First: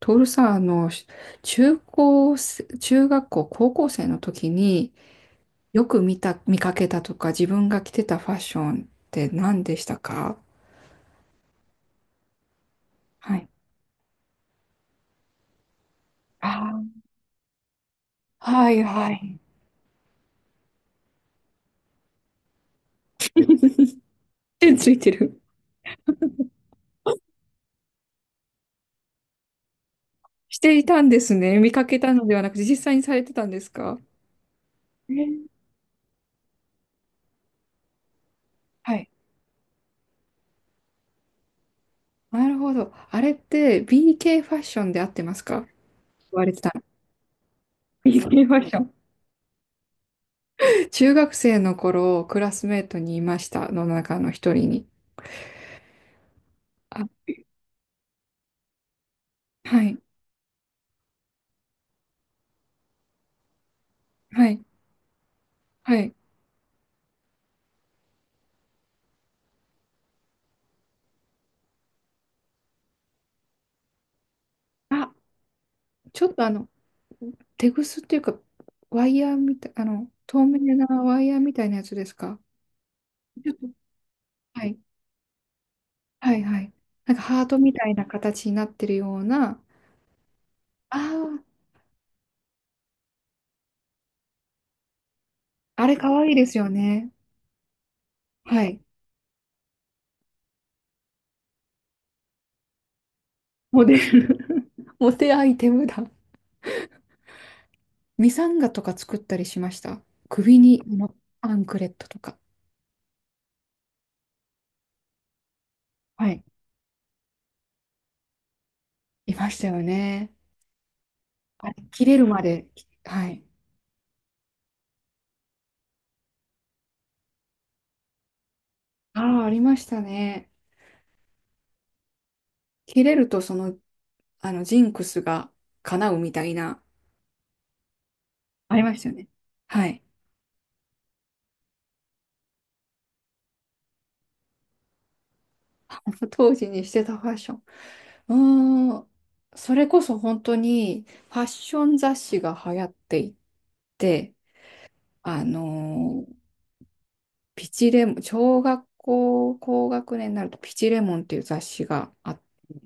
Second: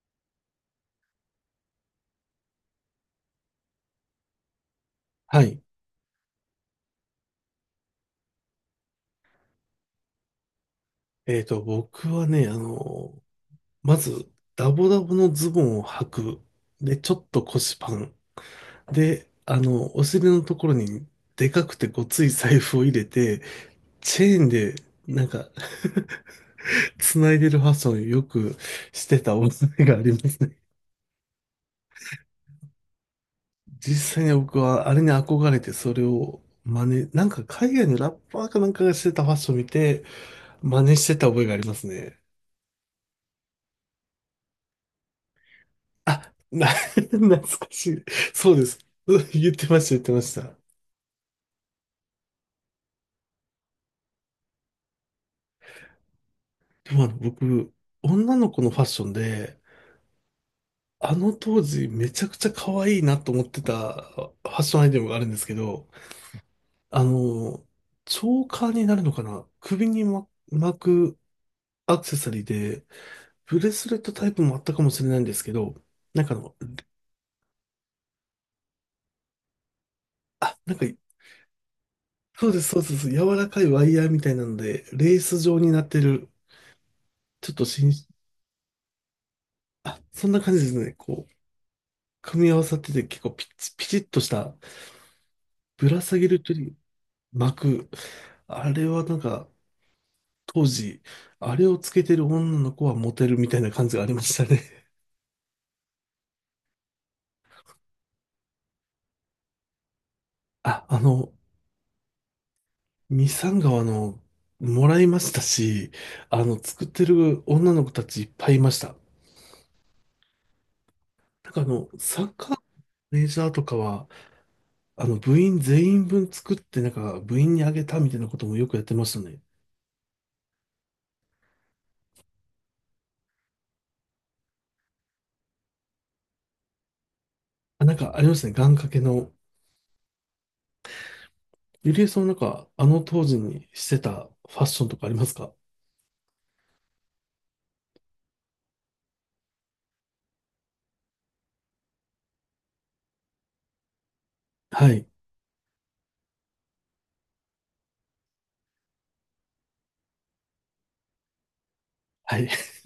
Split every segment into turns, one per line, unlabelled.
トールさん、中高生、中学校、高校生の時に
はい。
よく見た、見かけたとか、自分が着てたファッションって何でしたか？
僕はね、
はい。
まず、ダボダボのズボンを履く。
あ
で、
ー。
ちょっと腰パン。
はいは
で、
い。
お尻のところに、でかくてごつい財布を入れて、チェーン
手
で、
ついて
なん
る。
か 繋いでるファッションをよくしてたお覚えがありますね。
していたんですね。見かけたのではなくて、実際にされてたんですか？
実際に僕はあれに
えー。
憧れてそれを真似、なんか海外のラッパーかなんかが
は
し
い。
てたファッションを見て真似してた覚えがありますね。
なるほど。あれって BK ファッションで合ってますか？言
あ、
われて
な、
た。
懐かしい。
BK フ
そう
ァ
で
ッシ
す。
ョン。
うん、言ってました、言ってました。
中学生の頃、クラスメートにいました、の中の一人に。
で
あ、
も僕、女の子のファッションで、
はい、
あの当時めちゃくちゃ可愛いなと思ってたフ
は
ァ
い、
ッションアイテムがあるんですけど、
はい。
あの、チョーカーになるのかな、首に巻くアクセサリーで、ブレスレットタイプもあったかもしれ
あ、
ないんですけど、
ち
な
ょ
ん
っ
かあ
と
の、
テグスっていうか、ワイヤーみたい、透
あ、な
明
ん
な
か、
ワイヤーみたいなやつですか？
そうです、そうです、そうです、柔
ち
ら
ょっ
かい
と、
ワイヤーみたいなの
はい、
で、レース状になってる、
はい、はい。なんかハー
ちょっ
ト
と
みた
しん
いな形になってるような、
そんな感じですね。こう、
あ
組み合わさってて結構ピチッとした、
あ、あ
ぶ
れ
ら
か
下
わ
げ
いい
る
ですよね。
巻く。
は
あ
い。
れはなんか当時、あれをつけてる女の子はモテるみたいな
モ
感
デ
じがありました
ル。
ね。
モテアイテムだ。ミサンガとか作ったりしました？首 に、
あ、あの、
アンクレットとか。
ミサンガはもらいましたし、
はい。
作ってる女の子たちいっぱいいました。
いましたよね。あれ、切れ
サ
る
ッ
ま
カーの
で。
マネー
は
ジ
い。
ャーとかは、部員全員分作って、なんか部員にあげたみたいなこともよくやってました
あ
ね。
あ、ありましたね。切れると、ジンクスが叶うみたいな、
あ、なんかありましたね。願
あり
掛
ま
け
したよね。
の、
はい。
ゆりえさんなんか、あの当時にしてたファッションとかありますか？
当時にしてたファッション。うーん。それこそ本当にファッション雑誌が流行っていて、
はい。
あのーピチレモン、小学校高学年になるとピチレモンっていう雑誌があ
は
っ、
い。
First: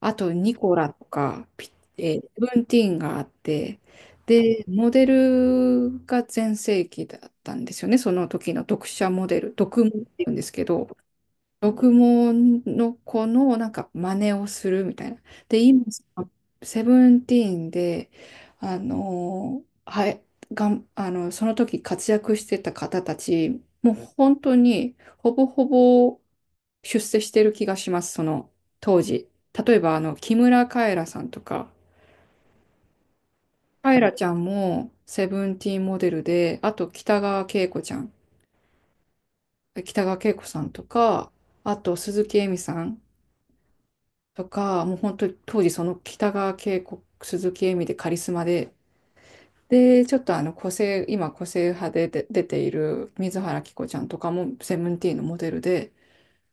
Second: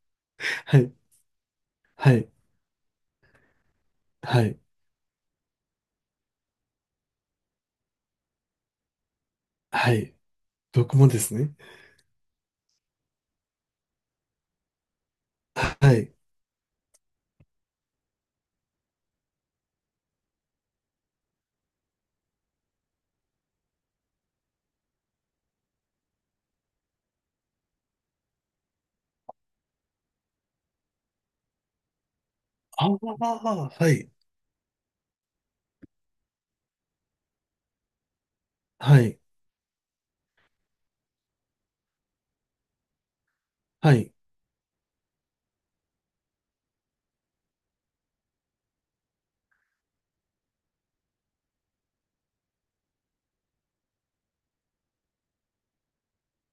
あとニコ
は
ラ
い。
とか、
はい。
セブンティーンがあって、
はい。
で、モデルが全盛期だったんですよね。その時の読者モデル、読モ
は
っ
い。
ていうんですけど、
僕もですね。
読モの子のなんか真似をするみたいな。で、今、
はい。
セブンティーンで、あのはい、がん、あの、その時活躍してた方たち、もう本当にほぼほぼ出世してる気がします、その当時。例えば、木村カエラさんとか、
ああ、は
カエ
い。
ラちゃんもセブンティーンモデルで、あと北川景子ちゃん、
はい。
北川景子さんとか、あと鈴木恵美さん、
はい。
とか、もう本当に当時その北川景子、鈴木恵美でカリスマで、で、ちょっと個性、今個性派で出ている水原希子ちゃんとかもセブンティーンのモデルで、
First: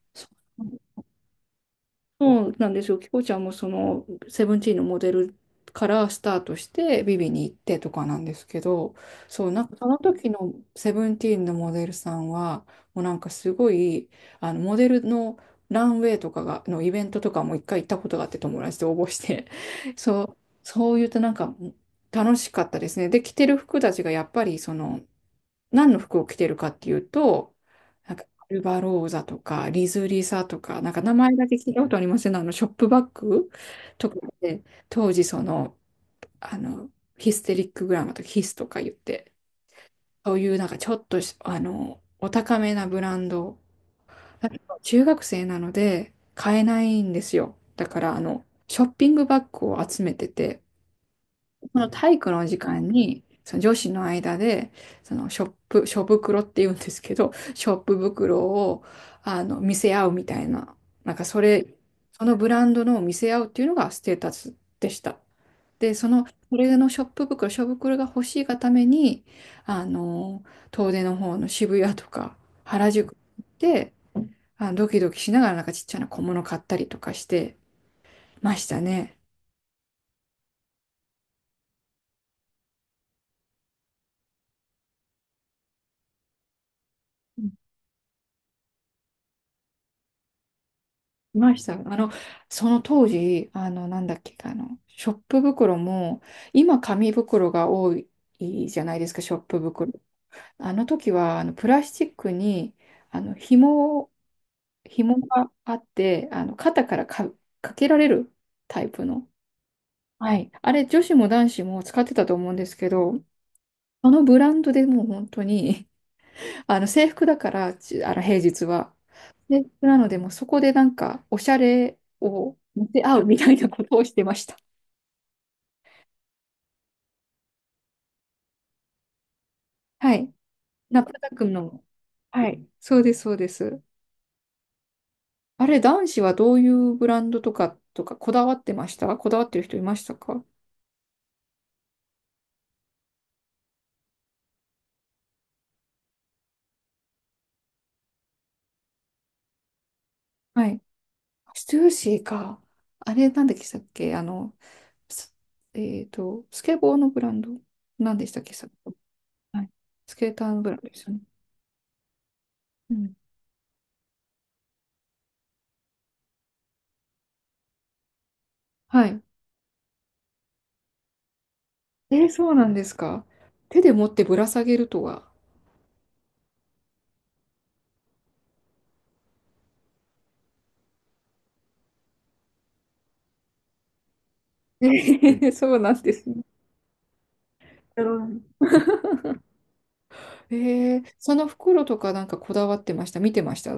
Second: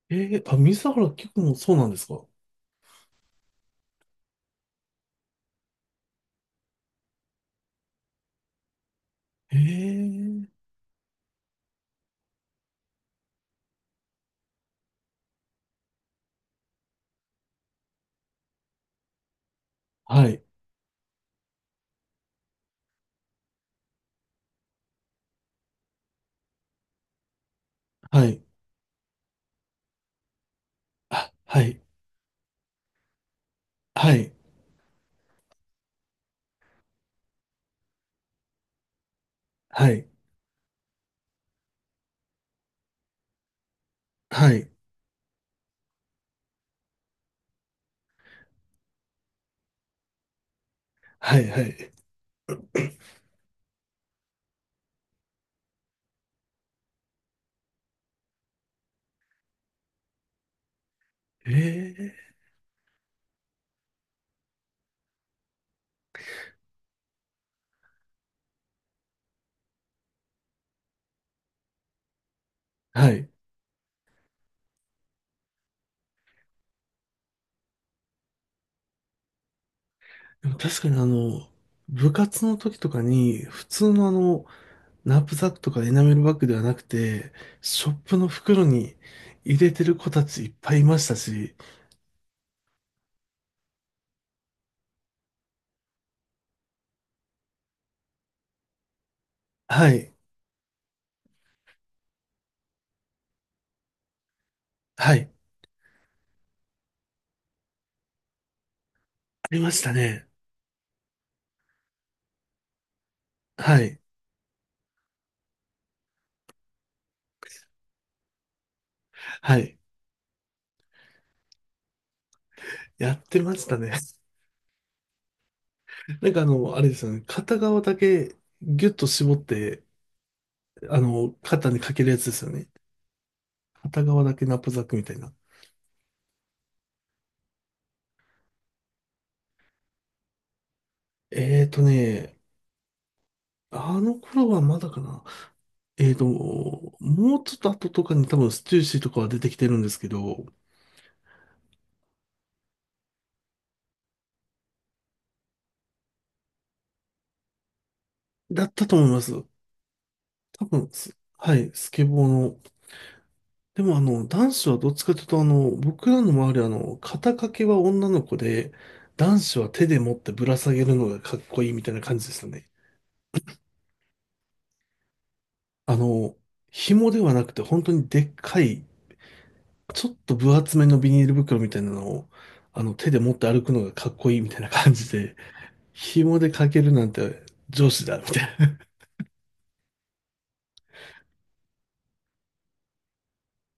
え
そ
ー、あ、水原希子もそうなんですか？
そうなんですよ。キコちゃんもそのセブンティーンのモデルからスタートしてビビに行ってとかなんですけど、そう、
え
なんかその時
ー、
のセブンティーンのモデルさんは、もうなんかすごい、あのモデルのランウェイとかが、のイベントとかも一回行ったことがあって友達と応募して、そ
は
う、
い。
そう言うとなんか楽しかったですね。で、着てる服たちがやっぱり何の服を着てるかっていうと、なんか、
はい。
アルバローザとか、リズリサとか、なんか名
あ、
前だけ
は
聞いた
い。
ことありません？ショップバッグと
は
か
い。
で、当時あの、ヒステリックグラマーとかヒスとか言って、
はい。
そういうなんかちょっとし、お高めなブランド。だ
は
け
い。
ど中学生なので買えないんですよ。だから、ショッピングバッグを集めてて、
はい。は
この
い。
体育の時間に、その女子の間で、ショ袋って言うんですけど、ショップ袋を、見せ合うみたいな、なんかそれ、そ
え
のブランドのを見せ合うっていうのがステータスでした。で、それのショップ袋、が欲しいがために、あの、遠出の方の渋谷とか原
ー、は
宿
い。
で、あ、ドキドキしながらなんかちっちゃな小物買ったりとかしてましたね。
でも確かに部活の時とかに、普通のナップサックとかエナメルバッグではなくて、ショップの袋に入れてる子たちいっぱいいました
いま
し、
した。その当時、なんだっけ、ショップ袋も、今、紙袋が多いじゃないですか、ショップ
は
袋。
い、
あの時は、プラスチックに、あの、紐を、
は
紐
い、
があって、肩からか、かけられるタイプの。
ありましたね。
はい。あれ、女子も男子も使ってたと思うんですけど、
はい、
あのブランドでもう本当にあの制服だから、ちあの平日は。
は
制
い、
服なので、もうそこでなんか、おしゃれを見せ
や
合
っ
うみ
て
た
ま
い
し
な
た
こ
ね。
とをし てました。
あれですよね、片側だけギュッと絞って、
はい。中田くん
肩に
の。
かけるやつです
は
よ
い。
ね。
そうです、そうです。
片側だけナップサックみたいな。
あれ、男子はどういうブランドとか、こだわってる人いましたか？
えーとね、あの頃はまだかな。えーと、もうちょっと後とかに多分ステューシーとかは出てきてるんですけど、
はい。ステューシーか。あれ、なんでしたっけす、スケボーのブランド。なんでしたっけ
だ
さっ
っ
き、
たと思います。
はい。スケーターの
多
ブランド
分
ですよ
す、
ね。
はい、スケボーの。
うん。
でも男子はどっちかというと僕らの周りは肩掛けは女の子で、
はい。
男子は手で持ってぶら下げるのがかっこいいみたいな感じでした
そうな
ね。
んですか。手で持ってぶら下げるとは？
あの、紐ではなくて本当にでっかい、ちょっと分厚めのビニール袋みたいなのを、手で持って歩くのがかっこいいみたいな
え
感じで、
ー そうなんです
紐
ね。
で掛けるなんて上
う
司だ、みた
ん。
い
その袋とかなんかこだわってました？見てました？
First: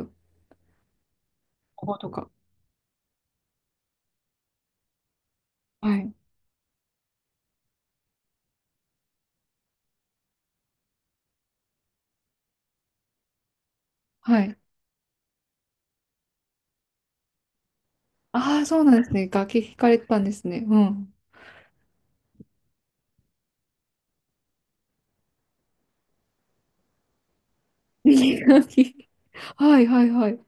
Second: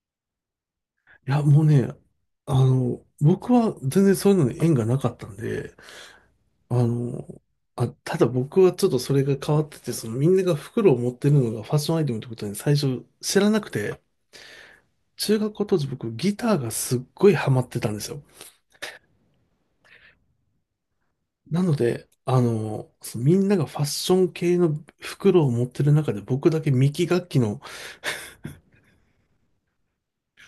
な。いや、もう
こ
ね、
ことか。
僕は全然そういうのに縁がなかったんで、
はい。
あの、あ、ただ僕はちょっとそれが変わってて、そのみんなが袋を持ってるのがファッションアイテムってことに最初知らなくて、
はい。
中学校当時僕ギターがすっごいハマってたんですよ。
ああ、そうなんですね。楽器弾かれてたんですね。うん。
なので、そのみんながファッション系の袋を持ってる中で僕だけミキ楽器の、
楽器。はいはいはい。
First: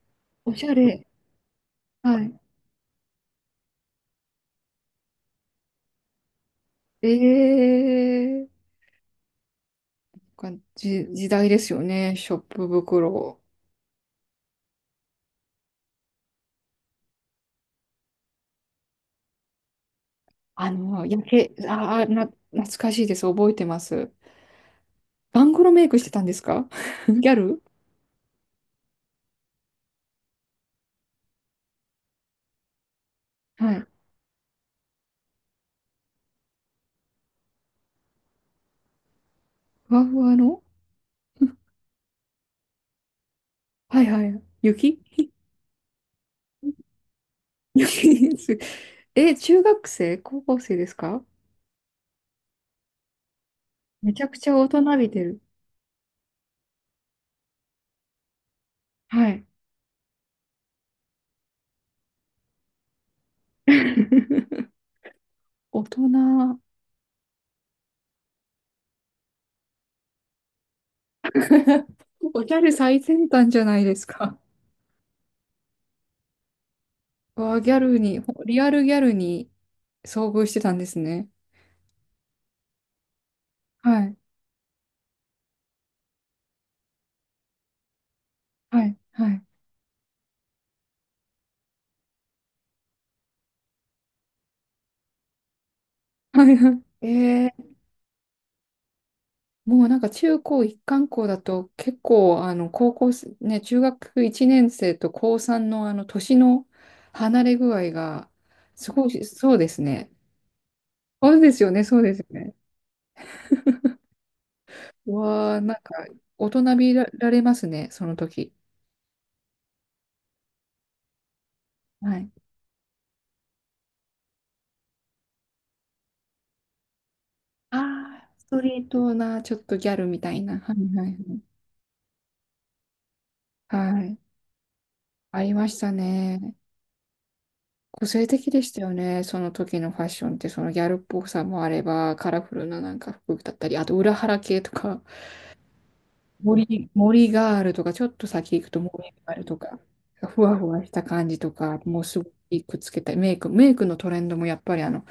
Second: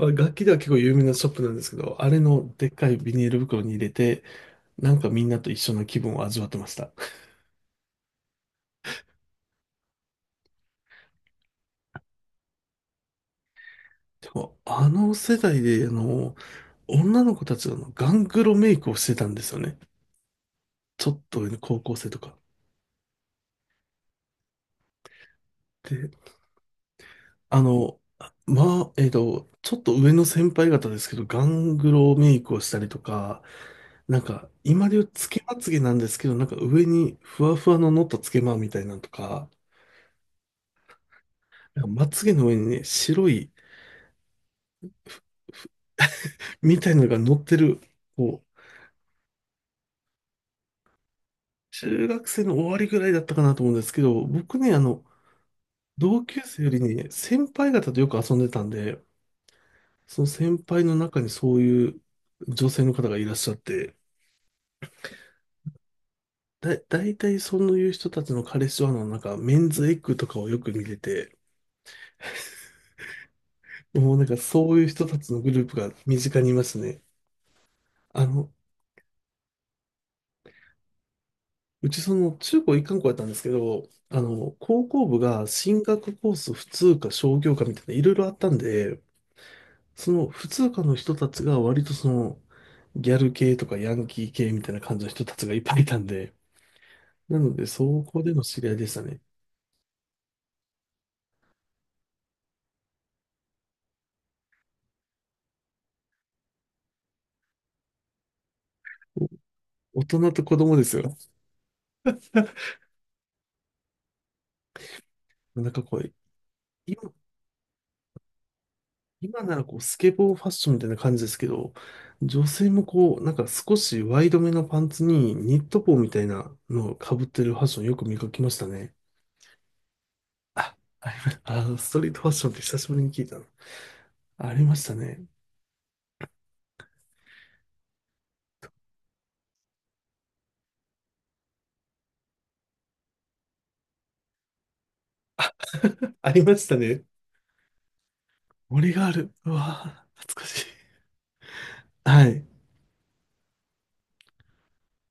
あ、楽器で
お
は
し
結
ゃ
構有名
れ。
なショップなんですけど、あれ
はい。
のでっかいビニール袋に入れて、なんかみんなと一緒の気分を味わってました。
ええー、時代ですよね。ショップ袋。
でも、あの世代で、女の子たちがあのガングロメイクをしてたんですよね。ちょっと上の高校
ああ、
生とか。
懐かしいです。覚えてます。バングロメイクして
で、
たんですか？ ギャル。
あの、ちょっと上の先輩方ですけど、ガングロメイクをしたりとか、
はい。
なんか、今で言うつけまつげなんですけど、なんか上にふわふわの乗ったつけまみたいなのとか、
ふわふわの。
なんかまつげの上にね、白い
はいはい。雪。
み たいなのが乗ってる、
雪で
こ
す。
う、
え、中学生高校生ですか？
中学生の終わりぐらいだったかなと思うんですけ
めち
ど、
ゃくちゃ
僕
大
ね、
人びてる。
同級生よりね、先輩方とよく遊んでたんで、
はい。
その先輩の中にそういう女性の方がいらっしゃって、
大人。
大体そういう人たちの彼氏はの、なんか、メンズエッグとかをよく見てて、
おギャル最先端じゃないです
もうなん
か？
かそういう人たちのグループが身近にいますね。
わあ、ギャルに、
あの、
リアルギャルに遭遇してたんですね。
うちその中高一貫校やったんですけど、
はい。
高校部が進学コース普通科商業科みたいないろいろあったん
はい。
で、
はい。
その普通科の人たちが割とその、ギャル系とかヤンキー系みたいな感じの人たちがいっぱいいたん で、
はいはい。え
なの
ー。
で、そこでの知り合いでしたね。
もうなんか中高一貫校だと結構高校生、ね、中学1年生と高3のあの年の離れ具合がすごい、そうです
お、大
ね。
人と子供ですよ。
そうですよね、そうですよね。うわあ、
なん
なん
かこ
か
う、
大人び
今、
られますね、その時。
今ならこうスケボーファッションみたいな感じですけど、
はい。
女性もこう、なんか少しワイドめのパンツにニット帽みたいなのをかぶってるファッションよく見
あ
か
あ、
け
ス
まし
ト
た
リー
ね。
トな、ちょっとギャルみたいな。は
あ、
いは
あり
い。
ました、ストリートファッションって久しぶりに聞いたの。
はい。はい。
ありましたね。
ありましたね。個性的でしたよね、その時のファッションって、そのギャルっぽさもあれば、カラフルななんか服だったり、あと裏腹系とか。
ありましたね。
森があるとか、ちょっと先行くと
森が
森
あ
が
る。
ある
う
とか、
わぁ、
ふ
懐か
わ
しい。
ふわした感じとか、もうす
は
ご
い。
いくっつけたい。メイクのトレンドもやっぱり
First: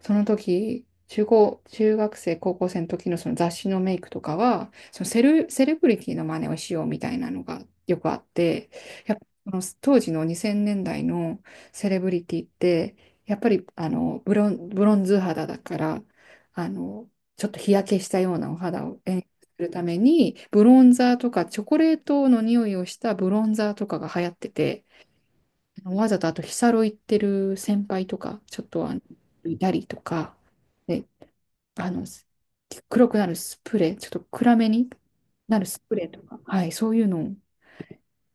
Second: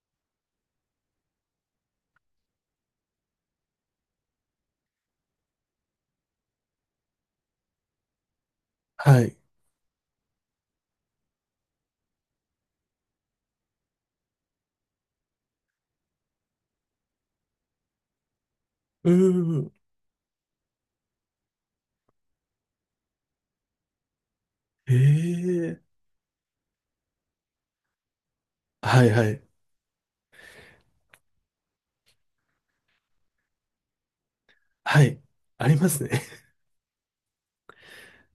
その時、中高、中学生、高校生の時のその雑誌のメイクとかは、セレブリティの真似をしようみたいなのがよくあって、やっ
は
ぱ
い。
その当時の2000年代のセレブリティって、やっぱりブロンズ肌だから、あの、ちょっと日焼けしたようなお肌を
う
演す
ー
る
ん。
ために、ブロンザーとか、チョコレートの匂いをしたブロンザーとかが流行ってて、
ええ、
わざとあと、ヒサロ行ってる先輩とか、ちょっと
はいはい。
いたりとか、で、あの、黒くなるスプレー、ちょっと暗めに
はい。
なる
あり
ス
ま
プ
す
レーと
ね。
か、はい、そういうのを、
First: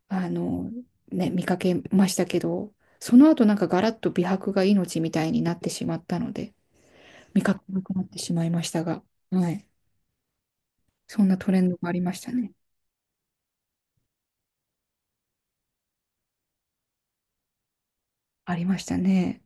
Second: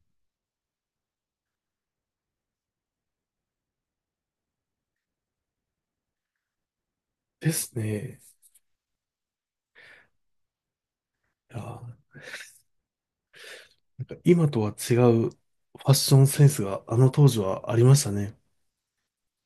あの、ね、見かけましたけど、その後なんかガラッと美白が命みたいになってしまったので、見
で
かけ
す
なくなって
ね。
しまいましたが、はい、そんなト
いや
レンドがあり
ー、
ましたね。
なんか今とは違うファッションセンスがあの当時はありましたね。
ありましたね。